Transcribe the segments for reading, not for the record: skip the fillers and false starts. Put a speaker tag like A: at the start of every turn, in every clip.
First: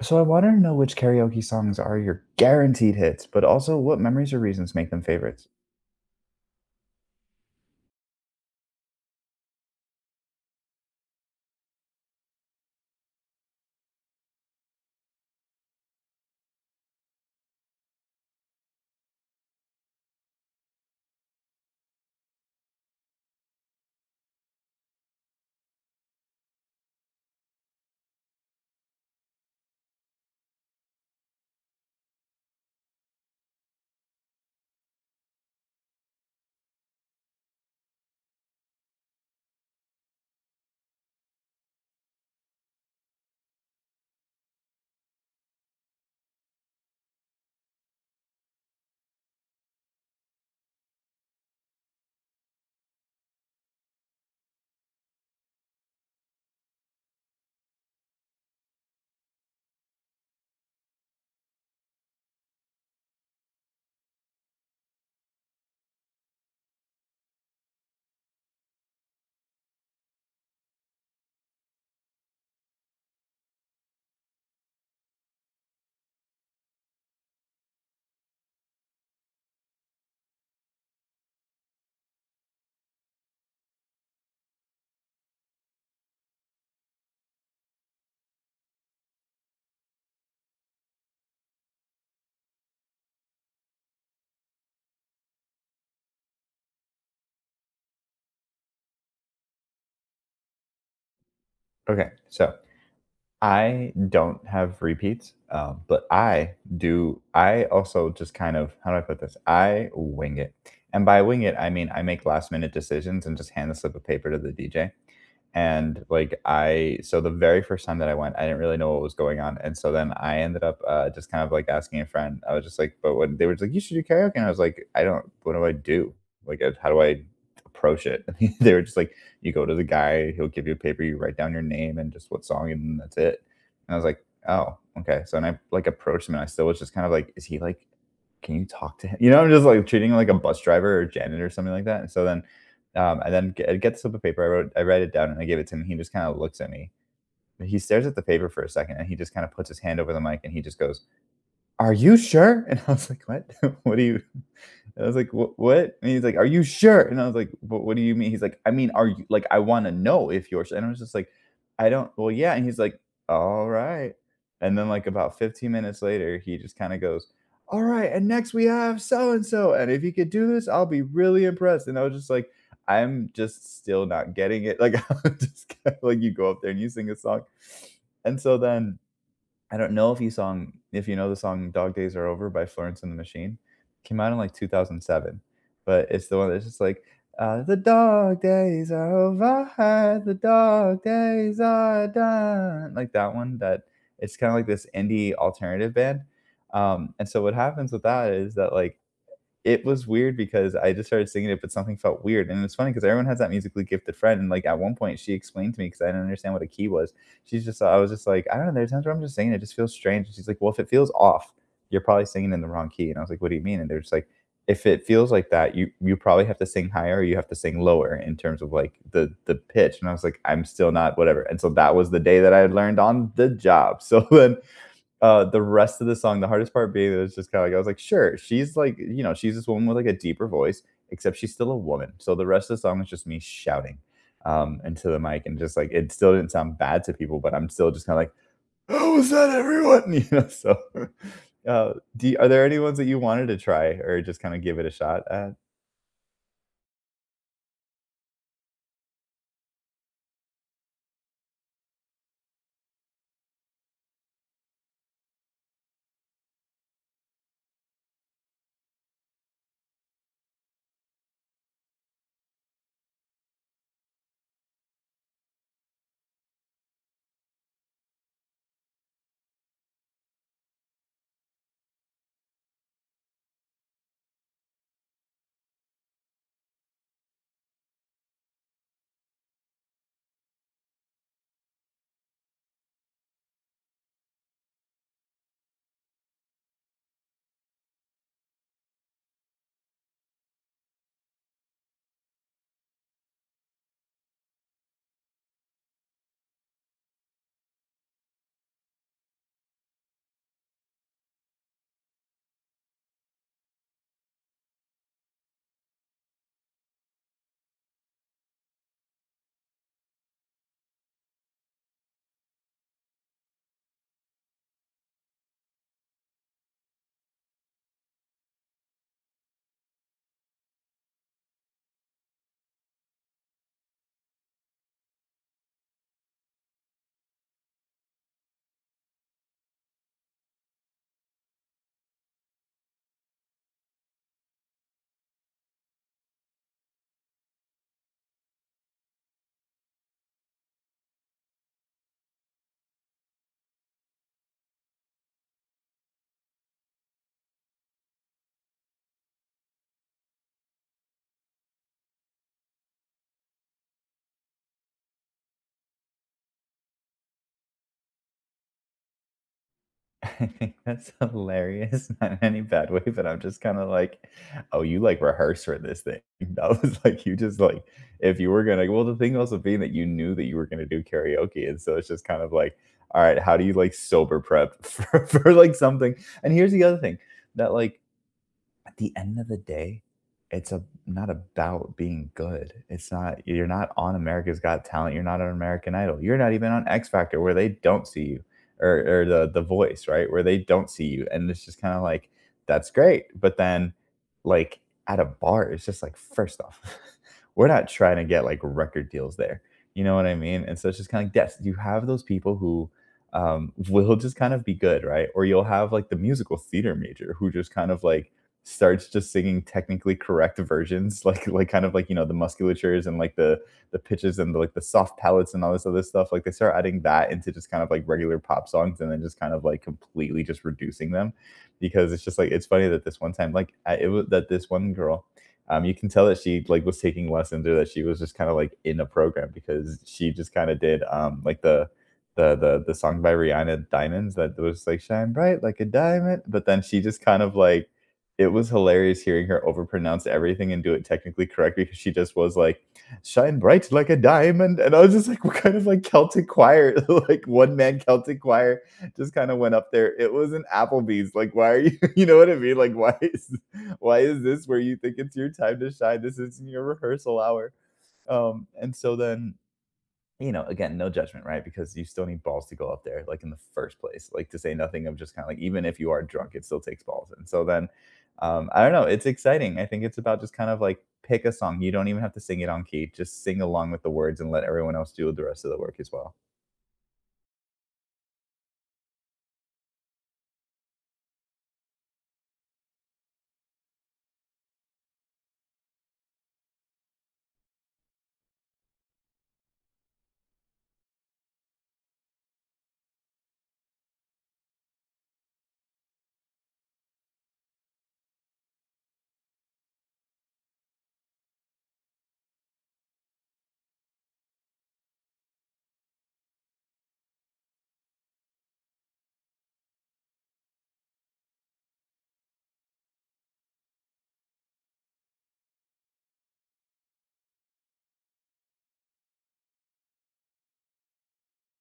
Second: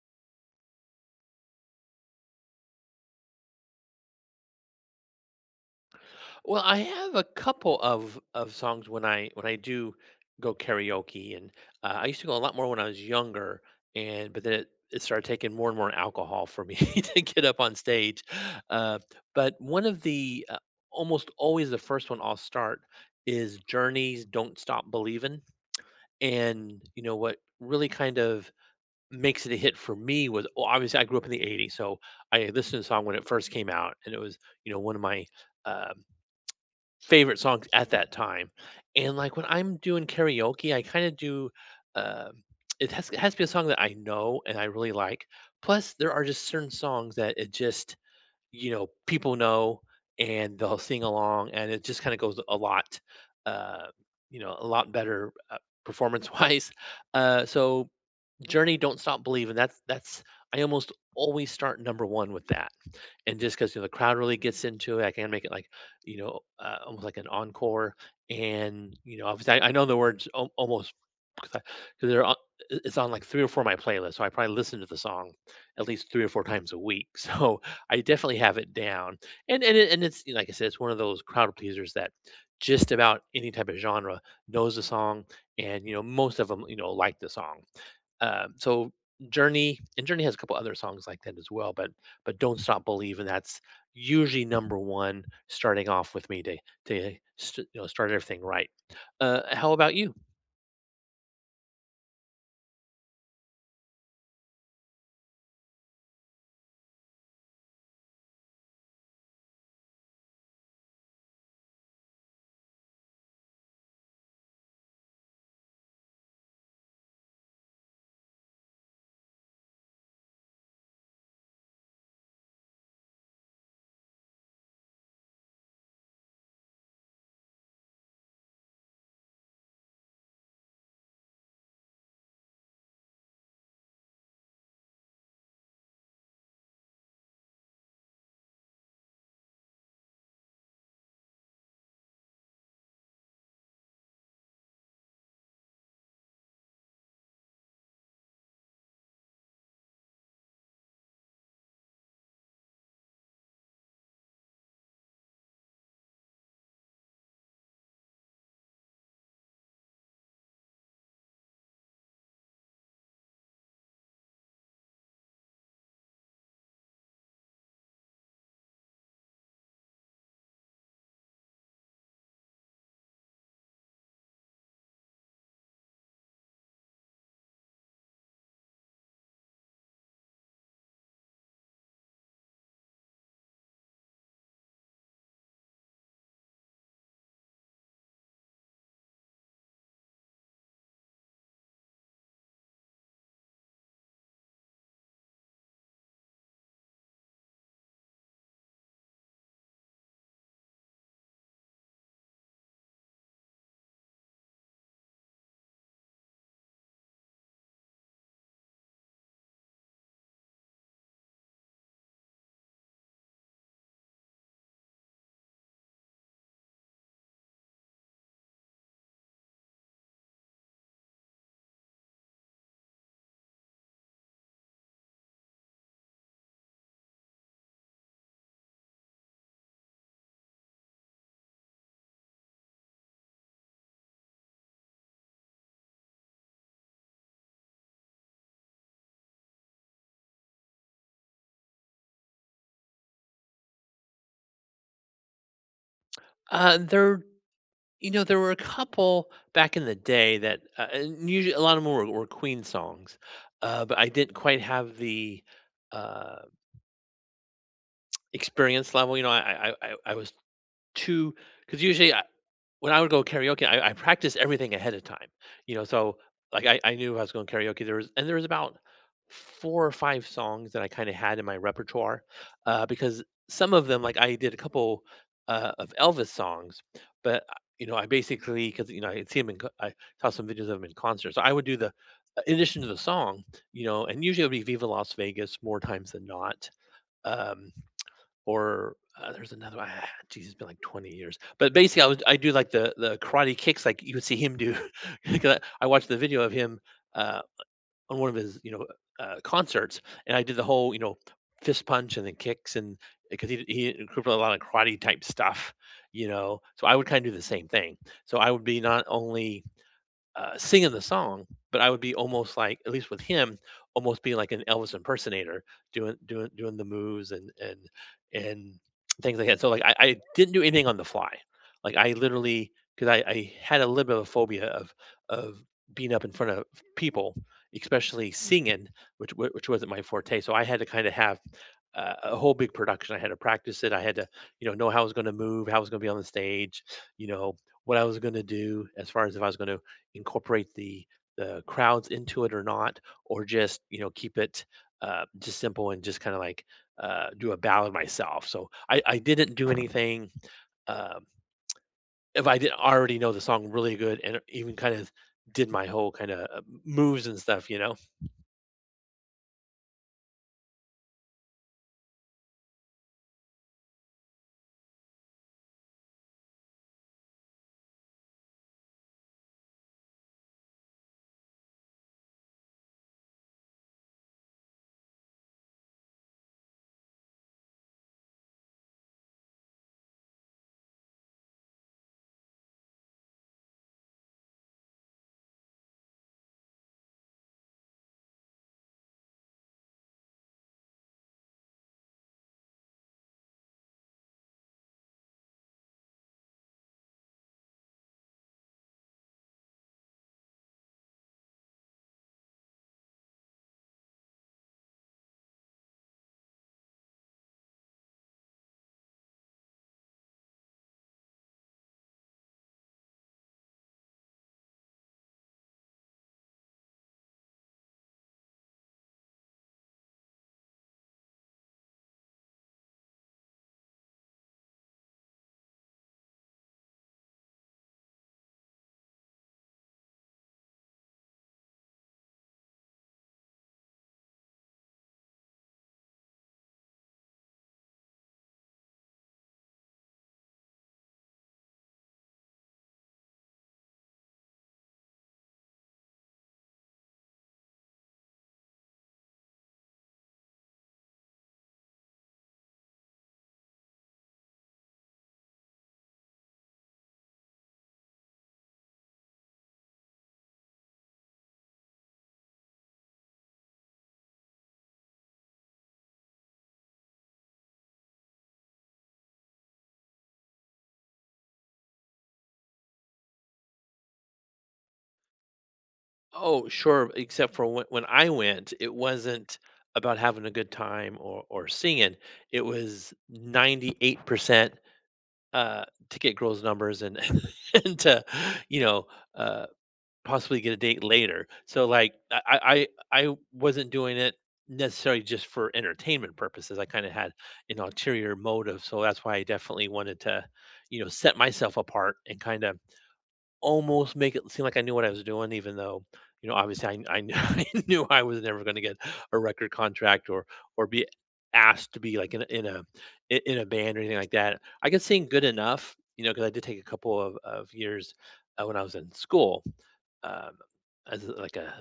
A: So I wanted to know which karaoke songs are your guaranteed hits, but also what memories or reasons make them favorites.
B: Well, I have a couple of songs when I do go karaoke, and I used to go a lot more when I was younger, and but then it started taking more and more alcohol for me to get up on stage. Uh, but one of the almost always the first one I'll start is Journey's "Don't Stop Believin'," and you know what really kind of makes it a hit for me was well, obviously I grew up in the '80s, so I listened to the song when it first came out, and it was you know one of my um, favorite songs at that time. And, like, when I'm doing karaoke, I kinda do, um it has to be a song that I know and I really like. Plus, there are just certain songs that it just, you know, people know and they'll sing along, and it just kinda goes a lot, uh, you know, a lot better, performance-wise. So Journey, Don't Stop Believing. That's I almost always start number 1 with that, and just because you know, the crowd really gets into it, I can make it like, you know, almost like an encore, and, you know, obviously, I know the words al almost. 'Cause 'cause they're on it's on, like, 3 or 4 of my playlists, so I probably listen to the song at least 3 or 4 times a week, so I definitely have it down, and it's you know, like I said, it's one of those crowd pleasers that just about any type of genre knows the song and, you know, most of them you know, like the song. So Journey, and Journey has a couple other songs like that as well, but Don't Stop Believin', that's usually number 1 starting off with me to st you know, start everything right. How about you?
A: Okay, so I don't have repeats, but I do. I also just kind of, how do I put this? I wing it. And by wing it, I mean I make last minute decisions and just hand the slip of paper to the DJ. And like I, so the very first time that I went, I didn't really know what was going on. And so then I ended up just kind of like asking a friend. I was just like, but what they were just like, you should do karaoke. And I was like, I don't, what do I do? Like, how do I approach it? They were just like, you go to the guy, he'll give you a paper, you write down your name and just what song, and that's it. And I was like, oh, okay. So, and I like approached him, and I still was just kind of like, is he like, can you talk to him? You know, I'm just like treating him like a bus driver or janitor or something like that. And so then, I then get, I get this slip of paper, I wrote, I write it down, and I give it to him. He just kind of looks at me. He stares at the paper for a second, and he just kind of puts his hand over the mic, and he just goes, "Are you sure?" And I was like, "What? What do you?" I was like, "What?" And he's like, "Are you sure?" And I was like, "What do you mean?" He's like, "I mean, are you like I want to know if you're sure." And I was just like, "I don't well, yeah." And he's like, "All right." And then like about 15 minutes later, he just kind of goes, "All right, and next we have so and so, and if you could do this, I'll be really impressed." And I was just like, I'm just still not getting it. Like I'm just kinda like you go up there and you sing a song. And so then I don't know if you song if you know the song "Dog Days Are Over" by Florence and the Machine. Came out in like 2007, but it's the one that's just like, "The dog days are over, ah, the dog days are done," like that one. That it's kind of like this indie alternative band. And so what happens with that is that like it was weird because I just started singing it, but something felt weird. And it's funny because everyone has that musically gifted friend. And like at one point, she explained to me because I didn't understand what a key was. She's just, I was just like, I don't know. There's times where I'm just singing, it just feels strange. And she's like, well, if it feels off, you're probably singing in the wrong key. And I was like, what do you mean? And they're just like, if it feels like that, you probably have to sing higher or you have to sing lower in terms of like the pitch. And I was like, I'm still not whatever. And so that was the day that I had learned on the job. So then the rest of the song, the hardest part being that it's just kinda like, I was like, "Sure, she's like you know, she's this woman with, like, a deeper voice, except she's still a woman." So the rest of the song is just me shouting, into the mic and just, like it still didn't sound bad to people, but I'm still just kinda like, "Oh, is that everyone?" You know? So, do are there any ones that you wanted to try or just kinda give it a shot at?
B: They're You know, there were a couple back in the day that, and usually a lot of them were Queen songs, but I didn't quite have the uh, experience level. You know, I was too because usually I, when I would go karaoke, I practiced everything ahead of time, you know, so, like, I knew I was going karaoke, there was about 4 or 5 songs that I kinda had in my repertoire, because some of them like, I did a couple, of Elvis songs, but, you know, I basically, because you know, I had seen him in co I saw some videos of him in concert, so I would do the in addition to the song, you know, and usually it would be Viva Las Vegas more times than not, um or there's another one. Ah, geez, it's been like 20 years. But basically, I do like the karate kicks like you would see him do. 'Cause I watched the video of him uh, on one of his you know concerts, and I did the whole you know fist punch and then kicks and because he incorporated a lot of karate type stuff, you know. So I would kind of do the same thing. So I would be not only singing the song, but I would be almost like, at least with him, almost being like an Elvis impersonator, doing the moves and and things like that. So like I didn't do anything on the fly. Like I literally because I had a little bit of a phobia of being up in front of people, especially singing, which which wasn't my forte. So I had to kind of have a whole big production. I had to practice it. I had to, you know how I was going to move, how I was going to be on the stage, you know, what I was going to do as far as if I was going to incorporate the crowds into it or not, or just you know keep it just simple and just kind of like do a ballad myself. So I didn't do anything. Um, if I didn't already know the song really good and even kind of did my whole kind of moves and stuff, you know.
A: I think that's hilarious, not in any bad way, but I'm just kinda like, "Oh, you, like, rehearse for this thing." That was like, you just, like if you were gonna well, the thing also being that you knew that you were gonna do karaoke, and so it's just kind of like, "Alright, how do you, like, sober prep for like, something?" And here's the other thing, that, like at the end of the day, it's a, not about being good. It's not, you're not on America's Got Talent. You're not on American Idol. You're not even on X Factor where they don't see you or the voice, right? Where they don't see you. And it's just kind of like, that's great. But then, like, at a bar, it's just like, first off, we're not trying to get like record deals there. You know what I mean? And so it's just kind of, like, yes, you have those people who, will just kind of be good, right? Or you'll have like the musical theater major who just kind of like starts just singing technically correct versions, like kind of like you know the musculatures and like the pitches and the, like the soft palates and all this other stuff. Like they start adding that into just kind of like regular pop songs, and then just kind of like completely just reducing them, because it's just like it's funny that this one time, like I, it was that this one girl. You can tell that she like was taking lessons or that she was just kind of like in a program because she just kind of did like the the song by Rihanna Diamonds that was like shine bright like a diamond but then she just kind of like it was hilarious hearing her overpronounce everything and do it technically correct because she just was like, "Shine bright like a diamond," and I was just like, "What kind of like Celtic choir, like one man Celtic choir, just kind of went up there." It was an Applebee's. Like, why are you? You know what I mean? Like, why is this where you think it's your time to shine? This isn't your rehearsal hour. And so then you know, again, no judgment, right? Because you still need balls to go up there, like in the first place, like to say nothing of just kind of like, even if you are drunk, it still takes balls. And so then, I don't know, it's exciting. I think it's about just kind of like pick a song. You don't even have to sing it on key, just sing along with the words and let everyone else do the rest of the work as well.
B: Oh, sure, except for when I went, it wasn't about having a good time or singing. It was 98% to get girls' numbers and and to, you know, uh possibly get a date later. So like I wasn't doing it necessarily just for entertainment purposes. I kind of had an ulterior motive, so that's why I definitely wanted to, you know, set myself apart and kind of almost make it seem like I knew what I was doing, even though, you know, obviously I knew I was never going to get a record contract or be asked to be like in a in a band or anything like that. I could sing good enough, you know, because I did take a couple of years when I was in school. Uh, as a like a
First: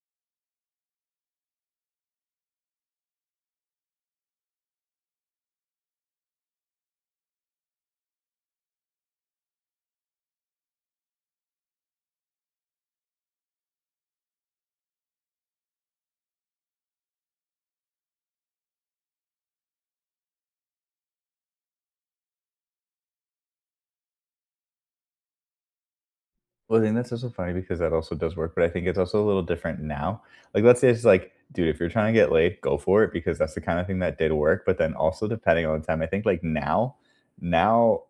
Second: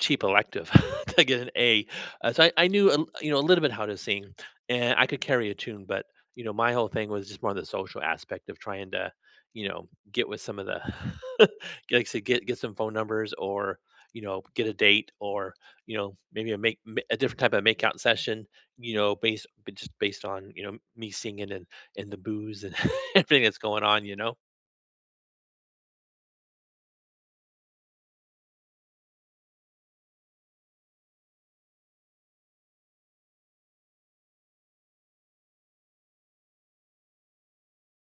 B: cheap elective to get an A. So I knew a l you know, a little bit how to sing, and I could carry a tune, but, you know, my whole thing was just more the social aspect of trying to, you know, get with some of the like I said, get some phone numbers or, you know, get a date or, you know, maybe a different type of makeout session, you know, based b just based on, you know, me singing and the booze and everything that's going on, you know?
A: Well, I think that's also funny because that also does work, but I think it's also a little different now. Like, let's say it's like, dude, if you're trying to get laid, go for it because that's the kind of thing that did work. But then also, depending on the time, I think like now, now,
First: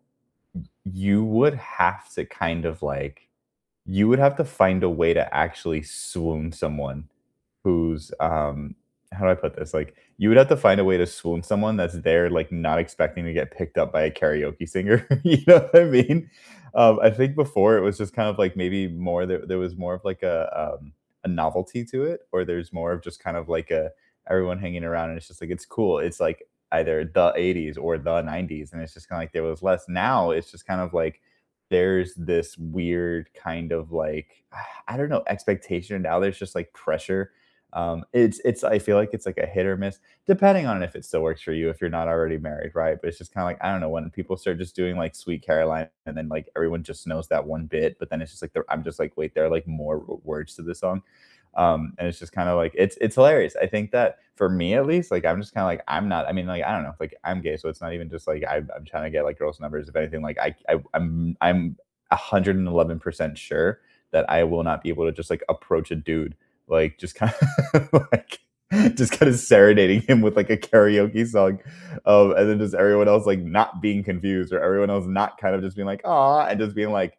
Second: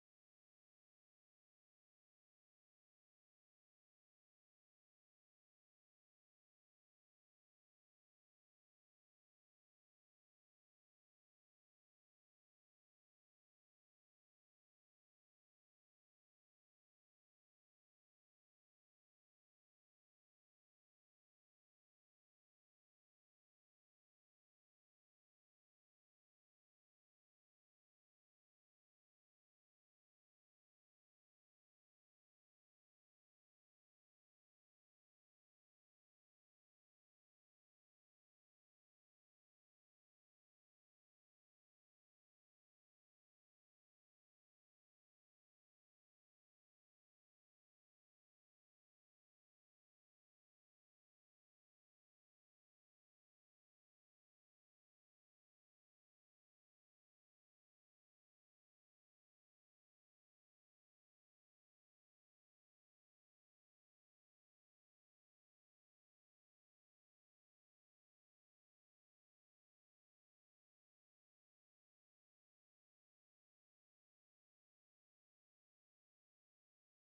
A: you would have to kind of like you would have to find a way to actually swoon someone who's, how do I put this? Like, you would have to find a way to swoon someone that's there, like, not expecting to get picked up by a karaoke singer, you know what I mean? I think before it was just kind of, like, maybe more there was more of, like, a novelty to it, or there's more of just kind of, like, a everyone hanging around, and it's just, like, it's cool. It's, like, either the '80s or the '90s, and it's just kinda, like, there was less. Now, it's just kind of, like, there's this weird kind of like I don't know expectation now there's just like pressure. It's I feel like it's like a hit or miss depending on if it still works for you if you're not already married, right? But it's just kind of like I don't know when people start just doing like Sweet Caroline and then like everyone just knows that one bit, but then it's just like they're- I'm just like wait there are like more words to the song and it's just kind of like it's hilarious. I think that for me at least, like I'm just kind of like I'm not. I mean, like I don't know, like I'm gay, so it's not even just like I'm trying to get like girls' numbers. If anything, like I'm 111% sure that I will not be able to just like approach a dude like just kind of like just kind of serenading him with like a karaoke song and then just everyone else like not being confused or everyone else not kind of just being like ah and just being like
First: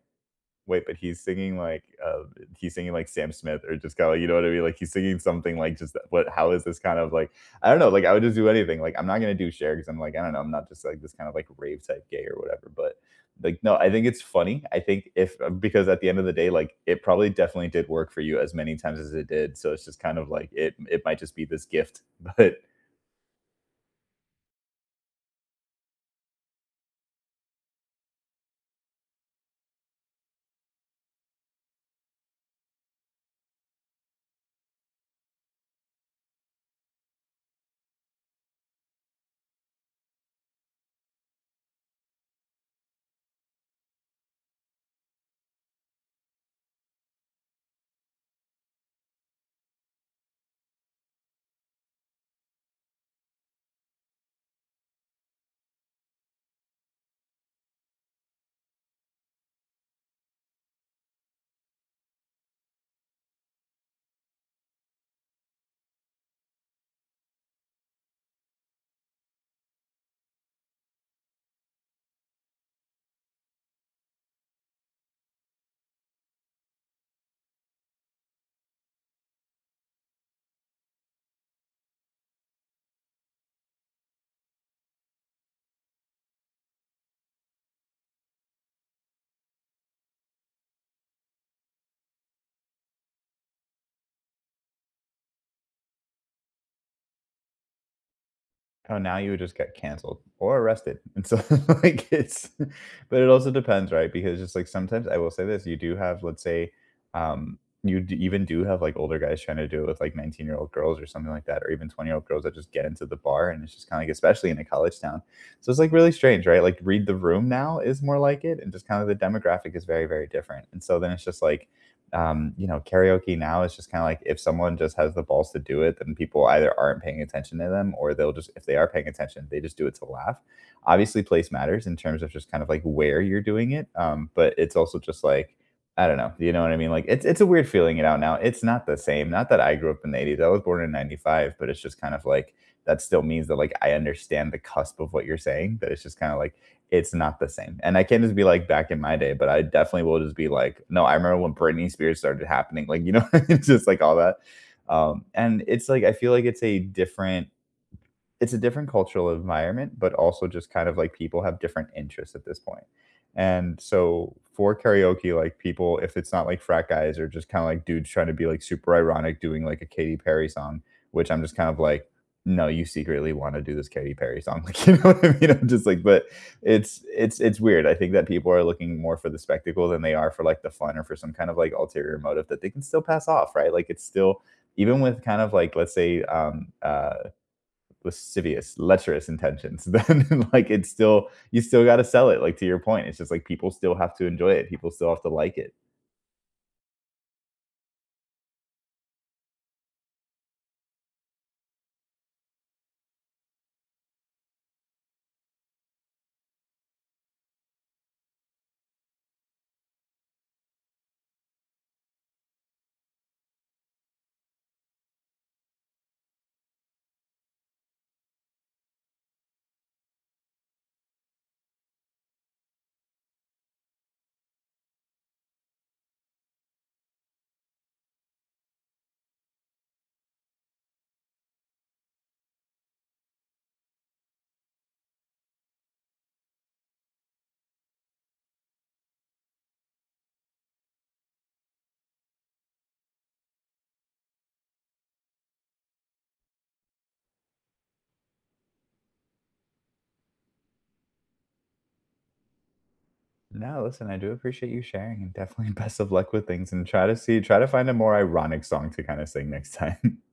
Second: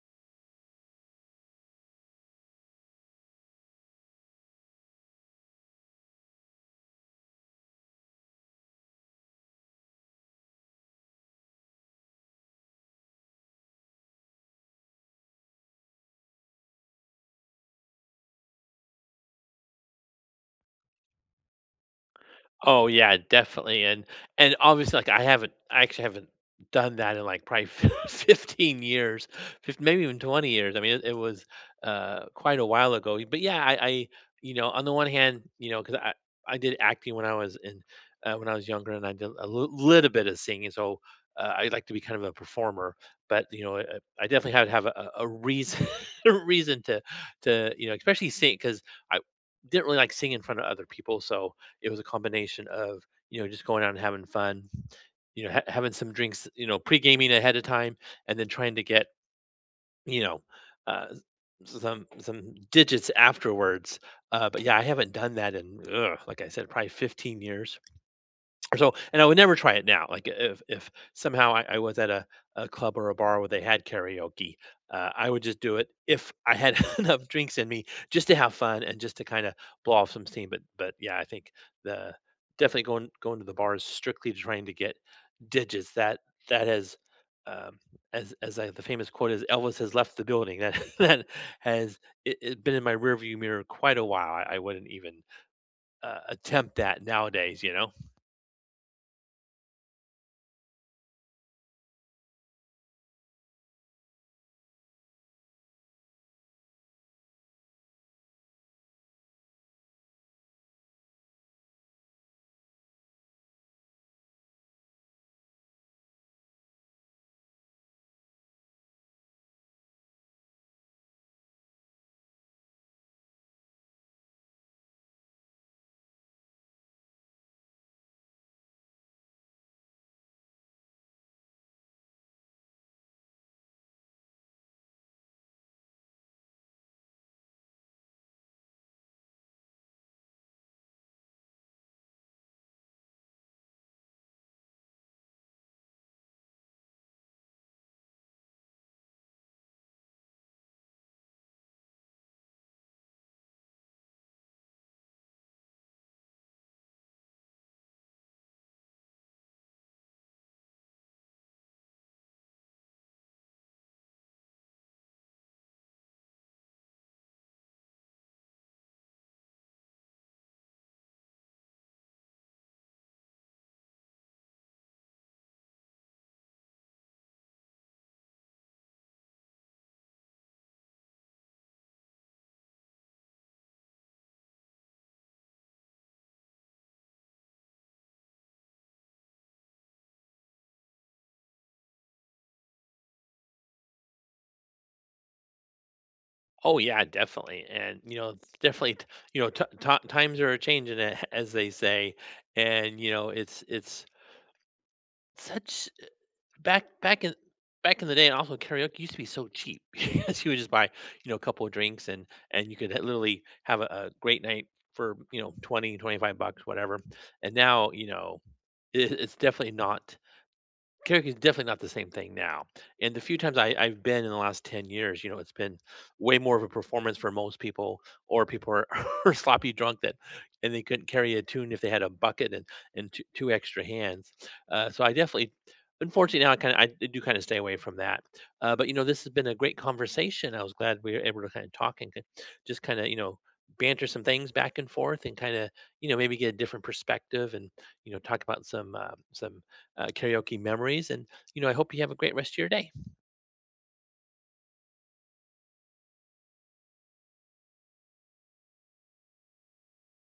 A: wait, but he's singing like Sam Smith or just kinda, you know what I mean? Like he's singing something like just what, how is this kind of like? I don't know, like I would just do anything. Like I'm not gonna do Cher because 'cause I'm like, I don't know, I'm not just like this kind of like rave type gay or whatever, but like no, I think it's funny. I think if because at the end of the day, like it probably definitely did work for you as many times as it did. So it's just kind of like it might just be this gift, but
B: Oh yeah, definitely, and obviously, like I actually haven't done that in like probably 15 years, maybe even 20 years. I mean, it was quite a while ago. But yeah, you know, on the one hand, you know, because I did acting when I was in when I was younger, and I did a little bit of singing, so. I like to be kind of a performer, but you know, I definitely have to have a reason, a reason to you know, especially sing because I didn't really like singing in front of other people. So it was a combination of, you know, just going out and having fun, you know, having some drinks, you know, pre-gaming ahead of time and then trying to get, you know, uh, some digits afterwards. But yeah, I haven't done that in like I said, probably 15 years. So, and I would never try it now. Like if somehow I was at a club or a bar where they had karaoke, I would just do it if I had enough drinks in me just to have fun and just to kind of blow off some steam. But yeah, I think the definitely going to the bars strictly to trying to get digits. That has um, the famous quote is Elvis has left the building. That that has it been in my rearview mirror quite a while. I wouldn't even attempt that nowadays. You know.
A: oh, now you would just get canceled or arrested. And so like it's but it also depends, right? Because just like sometimes I will say this, you do have, let's say, um, you even do have like older guys trying to do it with like 19-year-old girls or something like that, or even 20-year-old girls that just get into the bar. And it's just kind of like, especially in a college town. So it's like really strange, right? Like read the room now is more like it. And just kind of the demographic is very, very different. And so then it's just like, you know, karaoke now is just kind of like if someone just has the balls to do it, then people either aren't paying attention to them or they'll just, if they are paying attention, they just do it to laugh. Obviously, place matters in terms of just kind of like where you're doing it. But it's also just like, I don't know. You know what I mean? Like it's a weird feeling it out now. It's not the same. Not that I grew up in the 80s. I was born in 95, but it's just kind of like that still means that like I understand the cusp of what you're saying, but it's just kind of like it's not the same. And I can't just be like back in my day, but I definitely will just be like, no, I remember when Britney Spears started happening, like, you know, it's just like all that. And it's like, I feel like it's a different cultural environment, but also just kind of like people have different interests at this point. And so for karaoke, like people, if it's not like frat guys or just kind of like dudes trying to be like super ironic doing like a Katy Perry song, which I'm just kind of like, no, you secretly want to do this Katy Perry song. Like, you know what I mean? I'm just like, but it's weird. I think that people are looking more for the spectacle than they are for like the fun or for some kind of like ulterior motive that they can still pass off, right? Like it's still even with kind of like let's say lascivious, lecherous intentions, then like it's still you still got to sell it. Like to your point, it's just like people still have to enjoy it. People still have to like it.
B: Oh yeah, definitely, and you know, definitely, you know, t- ti times are changing, as they say, and you know, it's such back back in back in the day, and also karaoke used to be so cheap because you would just buy, you know, a couple of drinks and you could literally have a great night for you know 20, 25 bucks whatever. And now you know it's definitely not. Karaoke is definitely not the same thing now. And the few times I've been in the last 10 years, you know, it's been way more of a performance for most people, or people are, are sloppy drunk that, and they couldn't carry a tune if they had a bucket and two extra hands. So I definitely, unfortunately, now I do kind of stay away from that. But, you know, this has been a great conversation. I was glad we were able to kind of talk and just kind of, you know, banter some things back and forth and kind of you know maybe get a different perspective and you know talk about some karaoke memories. And, you know, I hope you have a great rest of your day.
A: No, listen, I do appreciate you sharing, and definitely best of luck with things. And try to find a more ironic song to kind of sing next time.